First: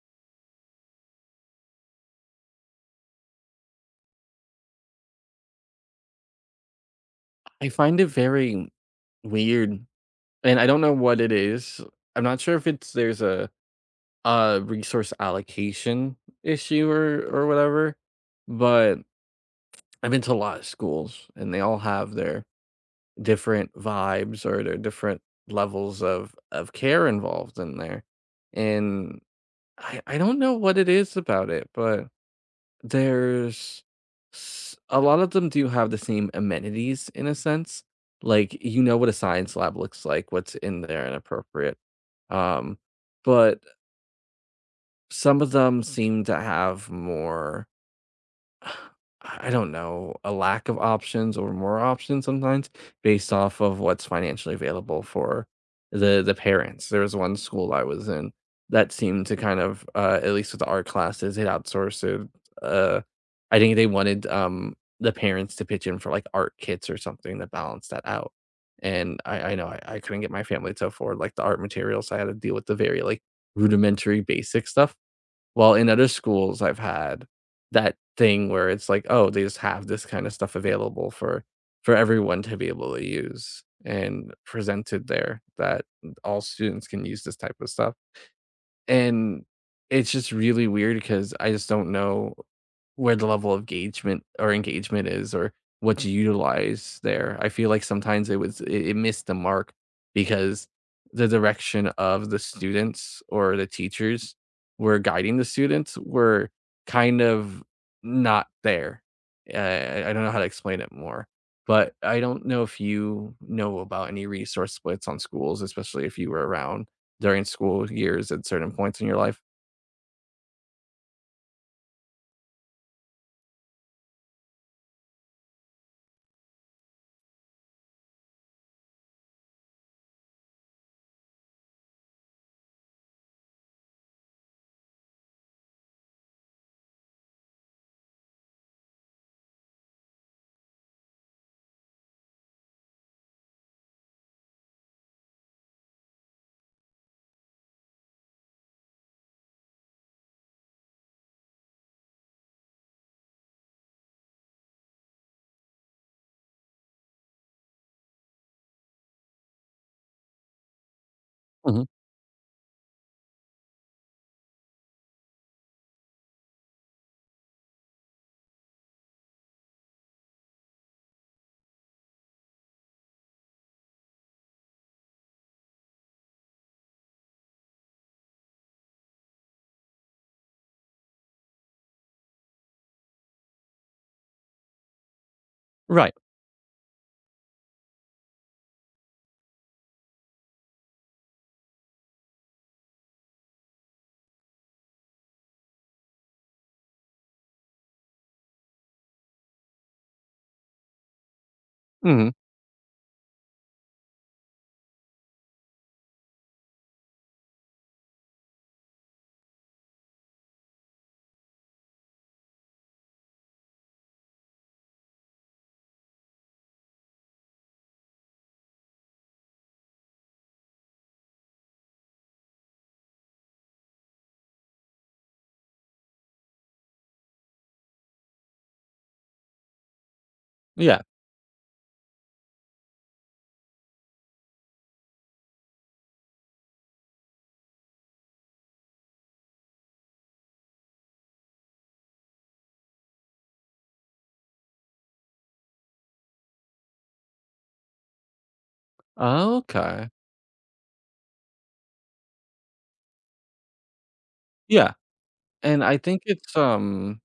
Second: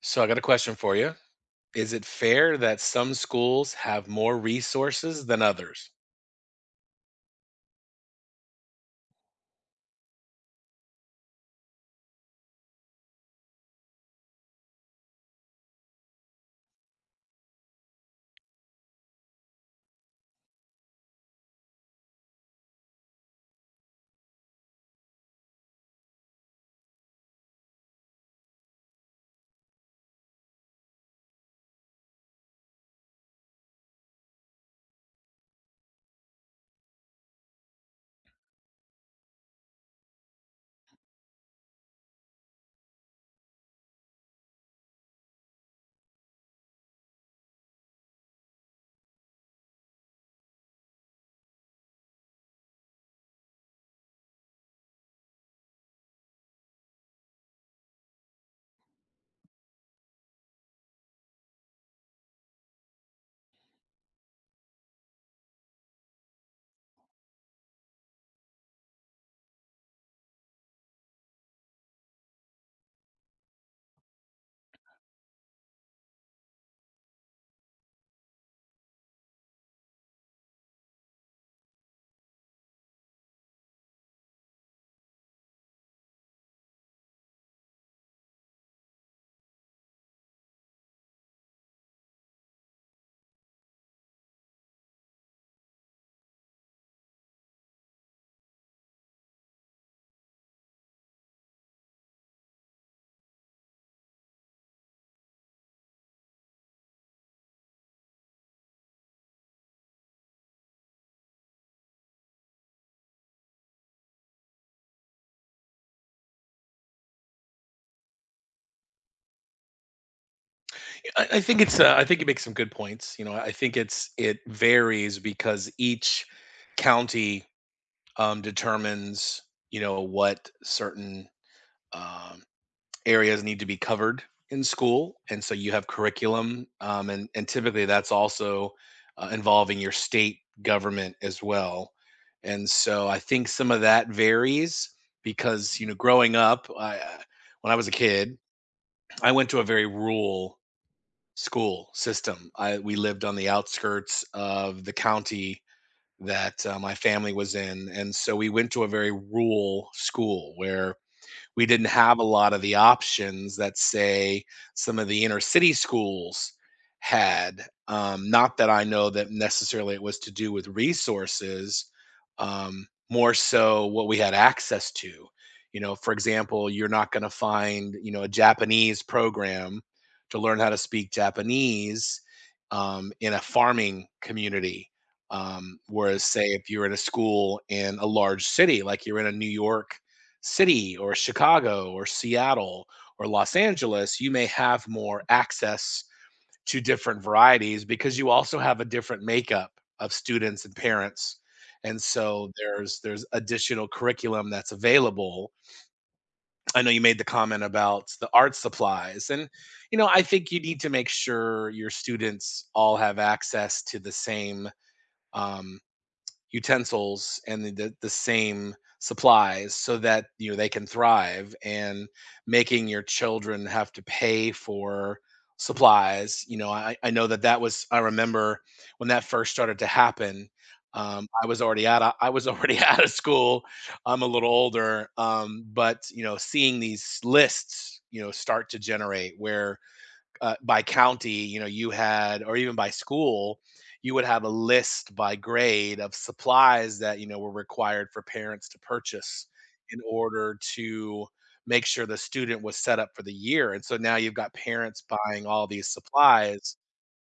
So I got a question for you. Is it fair that some schools have more resources than others? I find it very weird, and I don't know what it is. I'm not sure if it's there's a resource allocation issue or whatever, but I've been to a lot of schools and they all have their different vibes or their different levels of care involved in there. And I don't know what it is about it, but there's s a lot of them do have the same amenities in a sense, like, you know what a science lab looks like, what's in there and appropriate, um, but some of them seem to have more I don't know, a lack of options or more options sometimes based off of what's financially available for the parents. There was one school I was in that seemed to kind of, at least with the art classes, it outsourced it. Uh, I think they wanted, the parents to pitch in for, like, art kits or something to balance that out, and I know I couldn't get my family to afford, like, the art materials, so I had to deal with the very, like, rudimentary basic stuff. While in other schools, I've had that thing where it's like, "Oh, they just have this kinda stuff available for everyone to be able to use and presented there that all students can use this type of stuff." And it's just really weird because I just don't know where the level of engagement or engagement is or what to utilize there. I feel like sometimes it missed the mark because the direction of the students or the teachers were guiding the students were kind of not there. I don't know how to explain it more, but I don't know if you know about any resource splits on schools, especially if you were around. During school years at certain points in your life? I think it's. I think you make some good points. You know, I think it varies because each county determines you know what certain um, areas need to be covered in school, and so you have curriculum, and typically that's also involving your state government as well. And so I think some of that varies because you know growing up, when I was a kid, I went to a very rural school system. I we lived on the outskirts of the county that my family was in, and so we went to a very rural school where we Mhm. didn't have a lot of the options that say some of the inner city schools had. Not that I know that necessarily it was to do with resources, more so what we had access to. You know, for example, you're not going to find you know a Japanese program to learn how to speak Japanese in a farming community. Right. Whereas, say, if you're in a school in a large city, like you're in a New York city or Chicago or Seattle or Los Angeles, you may have more access to different varieties because you also have a different makeup of students and parents. And Mhm. so there's additional curriculum that's available. I know you made the comment about the art supplies and you know I think you need to make sure your students all have access to the same um, utensils and the same supplies so that, you know, they can thrive and making your children have to pay for supplies, you know, I know that that was I remember when that first started to happen, Yeah. I was already out of I was already out of school. I'm a little older, but, you know, seeing these lists, you know, start to generate where by county, you know, you had, or even by school, you would have a list by grade of supplies that, you know, were required for parents to purchase in Okay. order to make sure the student was set up for the year. And so now you've got Yeah, parents buying all and these I think it's, supplies. um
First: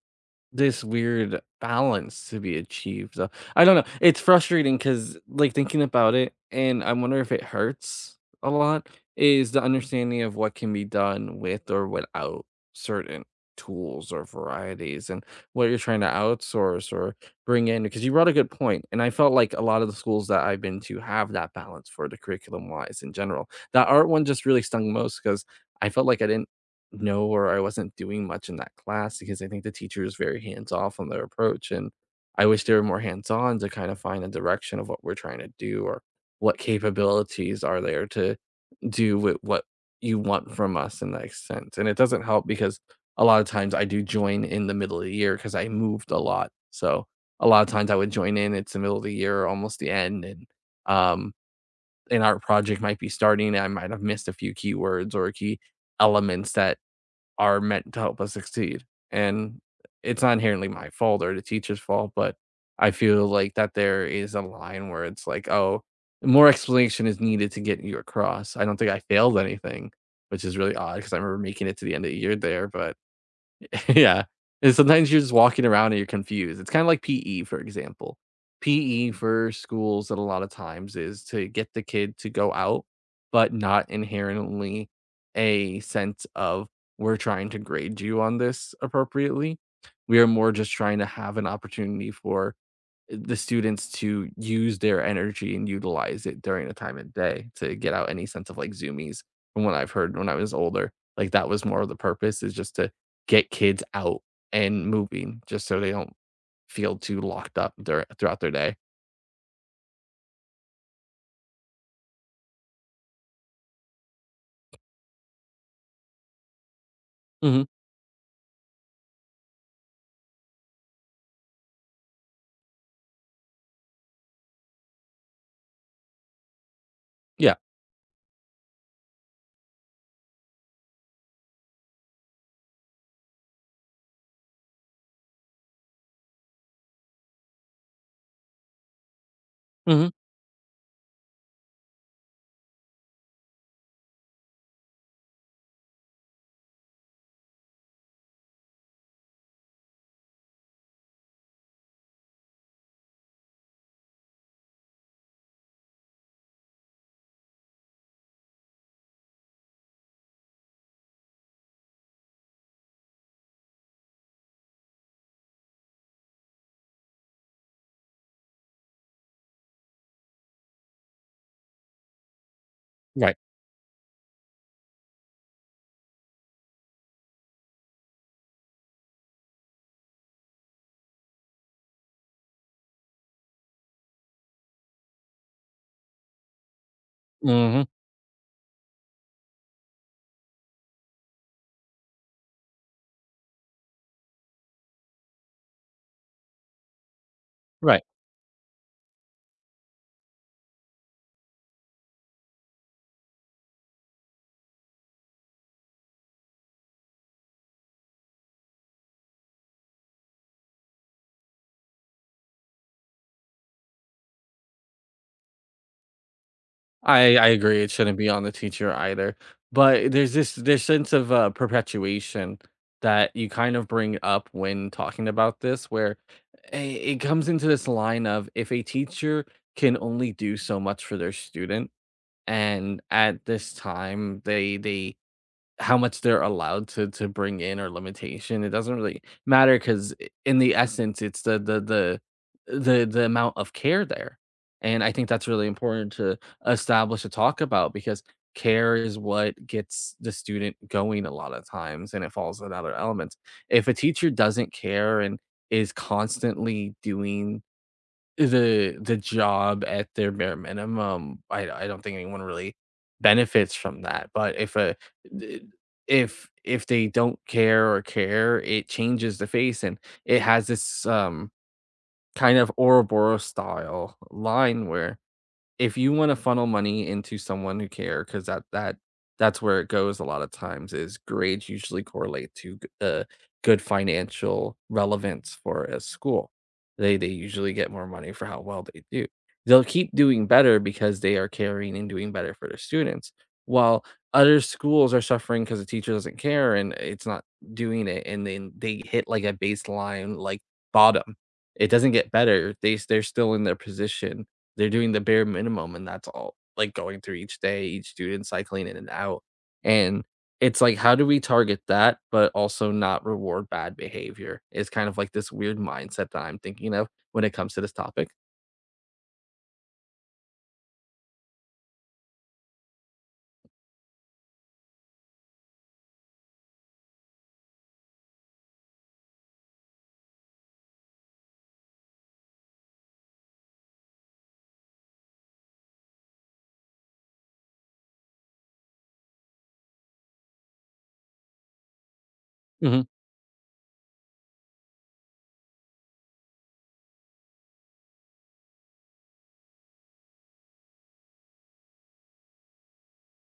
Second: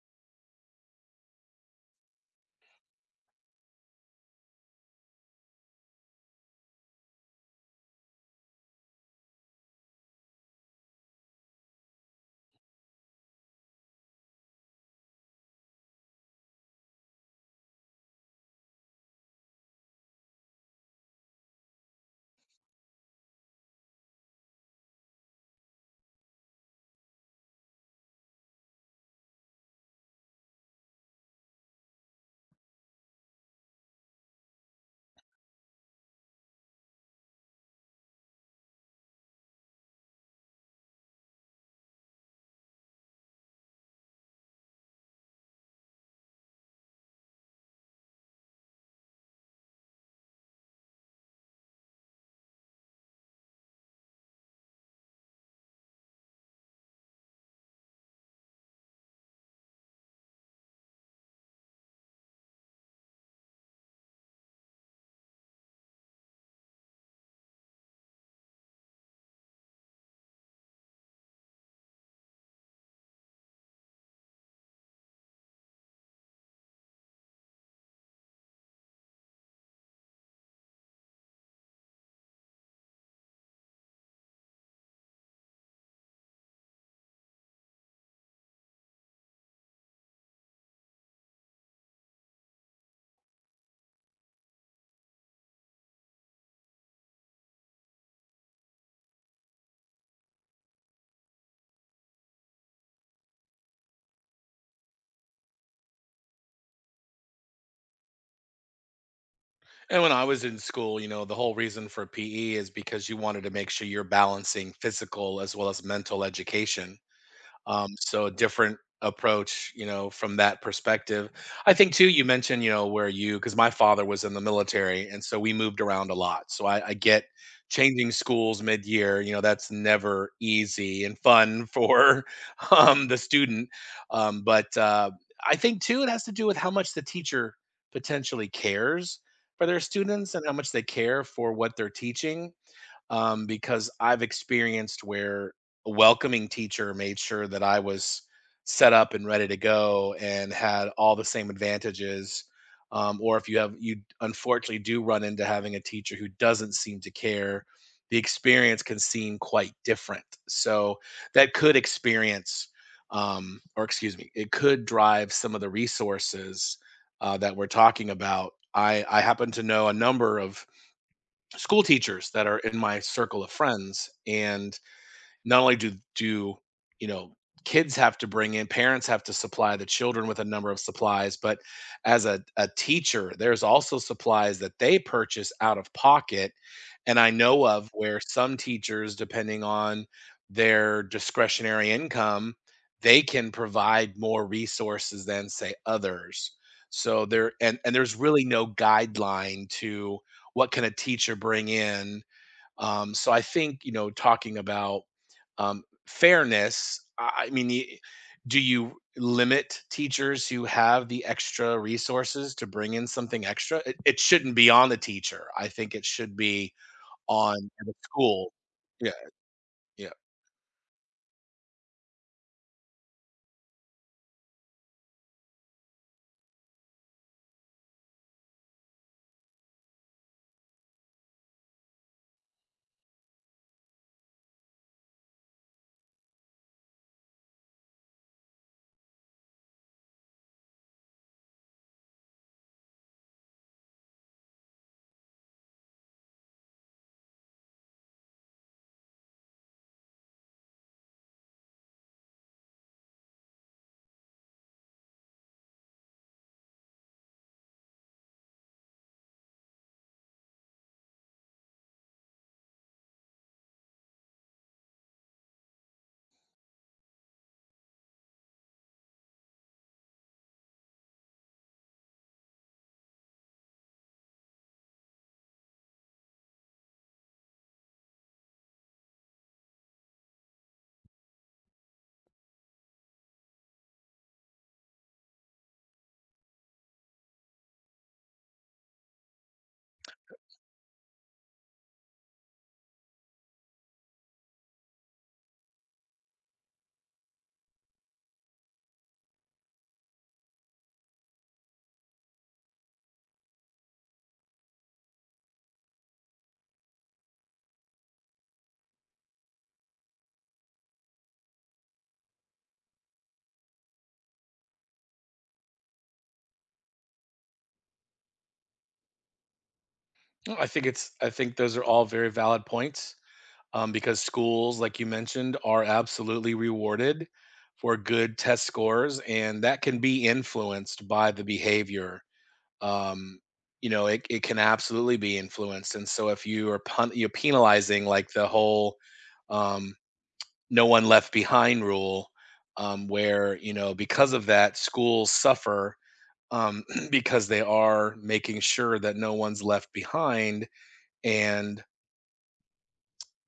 this weird balance to be achieved, though. I don't know. It's frustrating because, like, thinking about it, and I wonder if it hurts a lot, is the understanding of what can be done with or without certain tools or varieties and what you're trying to outsource or bring in, because you brought a good point, and I felt like a lot of the schools that I've been to have that balance for the curriculum-wise in general. That art one just really stung most because I felt like I didn't know or I wasn't doing much in that class because I think the teacher is very hands off on their approach. And I wish they were more hands on to kind of find a direction of what we're trying to do or what capabilities are there to do with what you want from us in that sense. And it doesn't help because a lot of times I do join in the middle of the year because I moved a lot. So a lot of times I would join in, it's the middle of the year, almost the end. And um, an art project might be starting. I might have missed a few keywords or key elements that are meant to help us succeed. And it's not inherently my fault or the teacher's fault, but I feel like that there is a line where it's like, oh, more explanation is needed to get you across. I don't think I failed anything, which is really odd because I remember making it to the end of the year there, but yeah. And sometimes you're just walking around and you're confused. It's kind of like PE, for example. PE for schools that a lot of times is to get the kid to go out, but not inherently a sense of we're trying to grade you on this appropriately. We are more just trying to have an opportunity for the students to use their energy and utilize it during the time of day to get out any sense of, like, Zoomies from what I've heard when I was older, like, that was more of the purpose is just to get kids out and moving just so they don't feel too locked up dur throughout their day. And when I was in school, you know, the whole reason for PE is because you wanted to make sure you're balancing physical as well as mental education. Mhm. So a different approach, you know, from that perspective. I think too, you mentioned, you know, where you because my father was in the military, and so we moved around a lot. So I get Yeah. changing schools mid-year. You know, that's never easy and fun for the student. But I think too, it has to do with how much the teacher potentially cares for their Mhm. students and how much they care for what they're teaching because I've experienced where a welcoming teacher made sure that I was set up and ready to go and had all the same advantages. Or if you have, you unfortunately do run into having a teacher who doesn't seem to care, the experience can seem quite different. So that could experience, or excuse me, it could drive some of the resources that we're talking about. I happen to know a number of school teachers that are in my Right. circle of friends and not only do you know kids have to bring in parents have to supply the children with a number of supplies but as a teacher there's also supplies that they purchase out of pocket and I know Mhm. of where some teachers depending on their discretionary income they can provide more resources than say others so there and Right. there's really no guideline to what can a teacher bring in so I think you know, talking about fairness. I mean, do you limit teachers who have the extra resources to bring in something extra? It shouldn't be on the teacher. I think it should be I on agree, it the shouldn't be on the school. teacher Yeah, either, yeah. but there's this sense of, perpetuation that you kind of bring up when talking about this where I it comes into this line of if a teacher can only do so much for their student, and at this time, they how much they're allowed to bring in or limitation, it doesn't really matter because in the essence, it's the amount of care there, and I think that's really important to establish and talk about because care is what gets the student going a lot of times, and it falls on other elements. If a teacher doesn't care and is constantly doing the job at their bare minimum, I don't think anyone really benefits from that, but if a d if they don't care or care, it changes the face, and it has this kind of Ouroboros style line where if you wanna funnel money into someone who care, because that that's where it goes a lot of times is grades usually correlate to g good financial relevance for a school. They usually get more money for how well they do. They'll keep doing better because they are caring and doing better for their students, while other schools are suffering because the teacher doesn't care and it's not doing it, and then they hit, like, a baseline, like, bottom. It doesn't get better. They're still in their position they're doing the bare minimum, and that's all, like, going through each day, each student cycling in and out, and it's like, how do we target that, but also not reward bad behavior? It's kind of like this weird mindset that I'm thinking of when it comes to this topic. No, I think it's. I think those are all very valid points because schools, like you mentioned, are absolutely rewarded for good test scores, and that can be influenced by the behavior um, you know, it can absolutely be influenced. And so if you are you're penalizing like the whole um, no one left behind rule, Mhm, where you know because of that schools suffer um, because they are making sure that no one's left behind, and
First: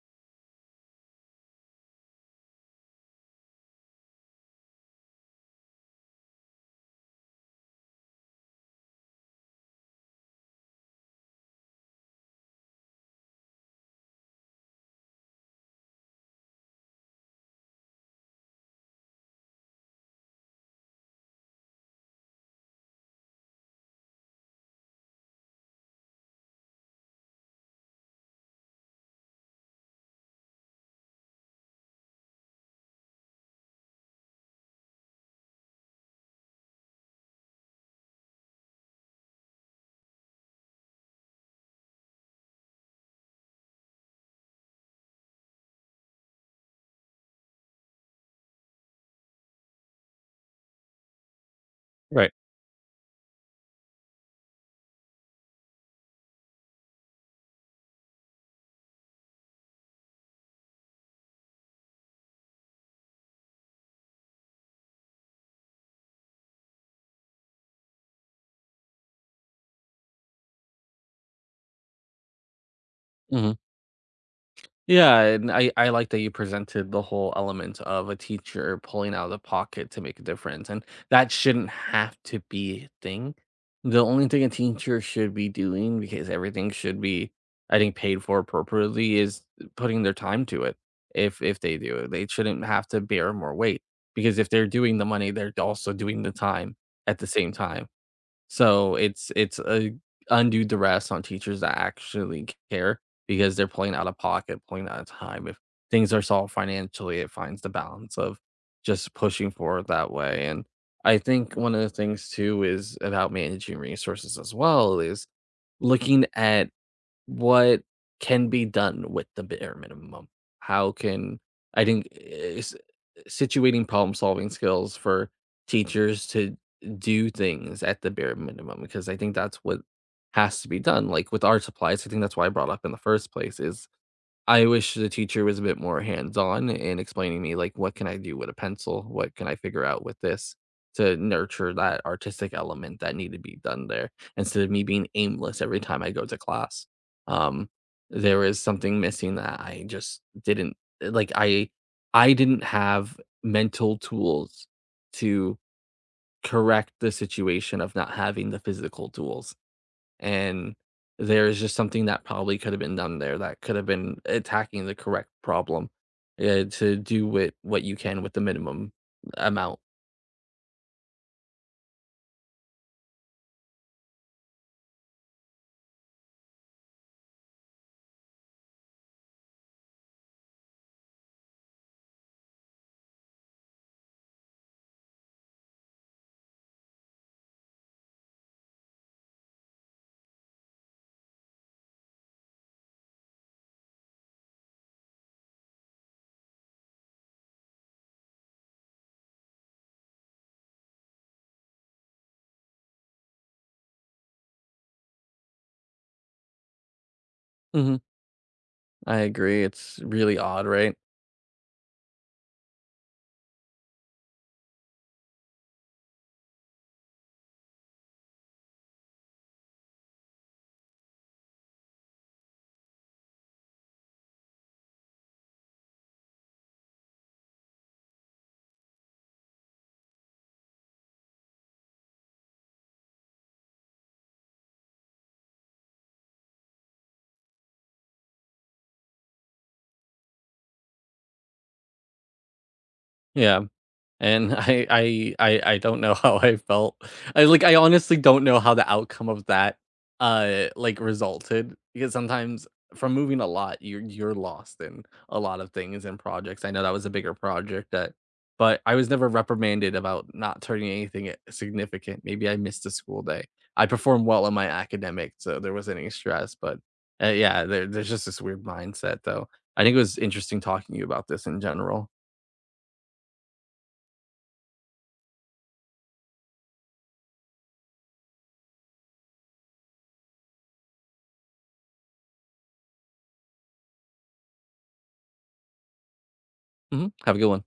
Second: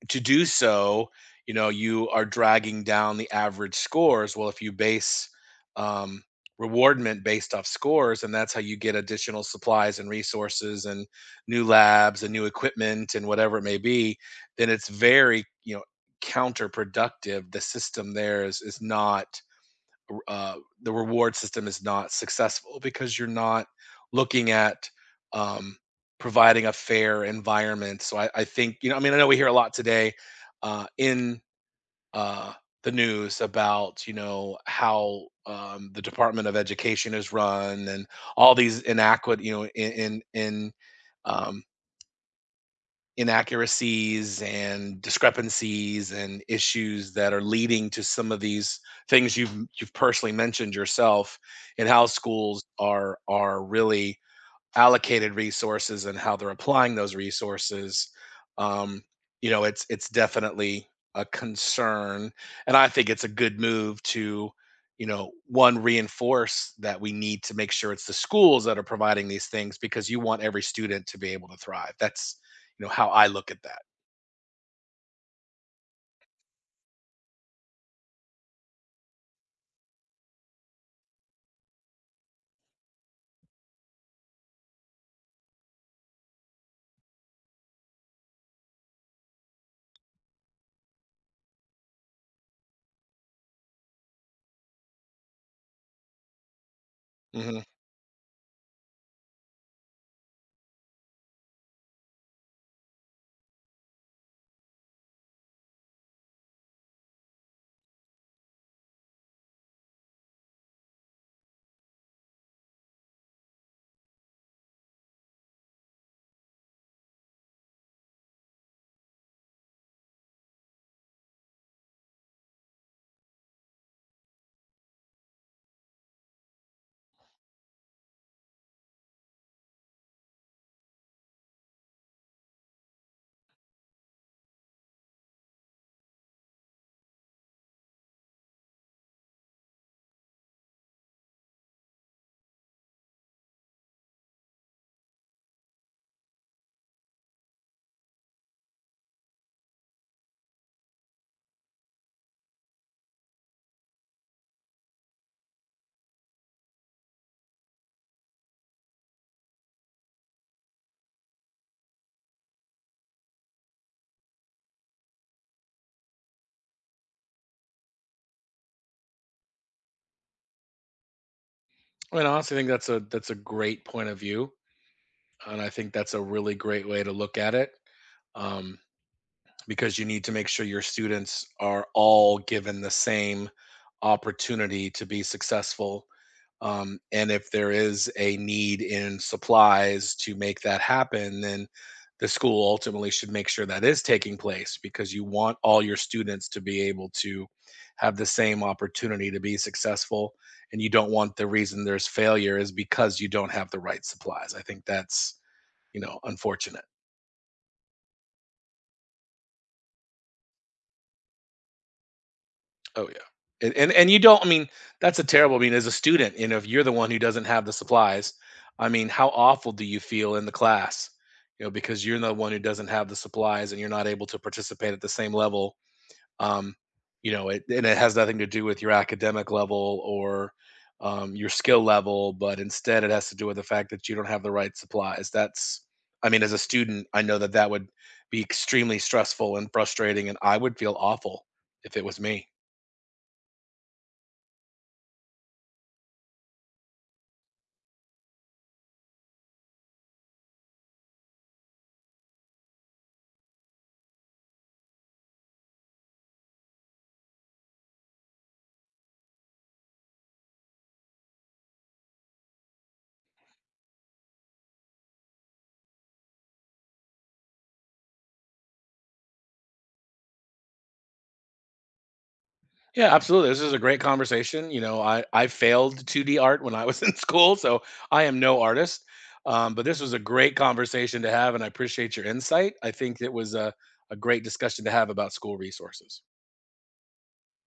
to do so, you know, you are dragging down the average scores. Well, if you base um, rewardment based off scores, and that's how you get additional supplies and resources and new labs and new equipment and whatever it may be, then it's very, you know, counterproductive. The system there is not uh, the reward system is not successful because you're not looking at um, providing a fair environment. So I think you know. I mean, I know we hear a lot today in uh, the news about you know how the Department of Education is run and all these inadequate you know in um, inaccuracies and discrepancies and issues that are leading to some of these things you've personally mentioned yourself and how right, schools are really allocated resources and how they're applying those resources um, you know it's definitely a concern and I think it's a good move to you know one reinforce that we need to make sure it's the schools that are providing these things because you want every student to be able to thrive that's you know how I look mhm. at that. Yeah, and I like that you presented the whole element of a teacher pulling out of the pocket to make a difference, and that shouldn't have to be a thing. The only thing a teacher should be doing, because everything should be, I think, paid for appropriately, is putting their time to it. If they do it, they shouldn't have to bear more weight because if they're doing the money, they're also doing the time at the same Hmm. time. So it's a undue duress on teachers that actually care because they're pulling out of pocket, pulling out of time. If things are solved financially, it finds the balance of just pushing forward that way. And I think one of the things too is about managing resources as well is looking at what can be done with the bare minimum? How can I think is situating problem solving skills for teachers to do things at the bare minimum because I think that's what has to be done. Like with art supplies, I think that's why I brought up in the first place is I wish the teacher was a bit more hands-on in explaining me, like, what can I do with a pencil? What can I figure out with this to nurture that artistic element that need to be done there, instead of me being aimless every time I go to class. Um, there was something missing that I just didn't like, I didn't have mental tools to correct the situation of not having the physical tools and there is just something that probably could have been done there that could have been attacking the correct problem to do with what you can with the minimum amount. I mean honestly I think that's a great point of view and I think that's a really great way to look at it um, because you need to make sure your students are all given the same opportunity to be successful. And if there is a need in supplies to make that happen, then the school ultimately should make sure that is taking place because you want all your students to be able to have the same opportunity to be successful. And you don't want the reason there's failure is because you don't have the right supplies. I think that's, you know, unfortunate. Hmm. I agree. It's really odd, right? Oh yeah. And you don't I mean, that's a terrible I mean, as a student, you know, if you're the one who doesn't have the supplies, I mean, how awful do you feel in the class? You know, because you're the one who doesn't have the supplies and you're not able to participate at the same level. Um, you know, and it has nothing to do with your academic level or your skill level, but instead it has to do with the fact that you don't have the right supplies. That's, I mean, as a student, I know that that would be extremely stressful and frustrating, and I would feel awful if it was me. Yeah. And I don't know how I felt. I, like, I honestly don't know how the outcome of that, like, resulted, because sometimes from moving a lot, you're lost in a lot of things and projects. I know that was a bigger project that but I was never reprimanded about not turning anything I significant. Maybe I missed a school day. I performed well on my academic, so there wasn't any stress, but, yeah, there's just this weird mindset, though. I think it was interesting talking to you about this in general. Yeah, absolutely. This is a great conversation. You know, I failed 2D art when I was in school, so I am no artist. But this was a great conversation to have, and I appreciate your insight. I think it was a great discussion to have about school resources. Mhm. Have a good one.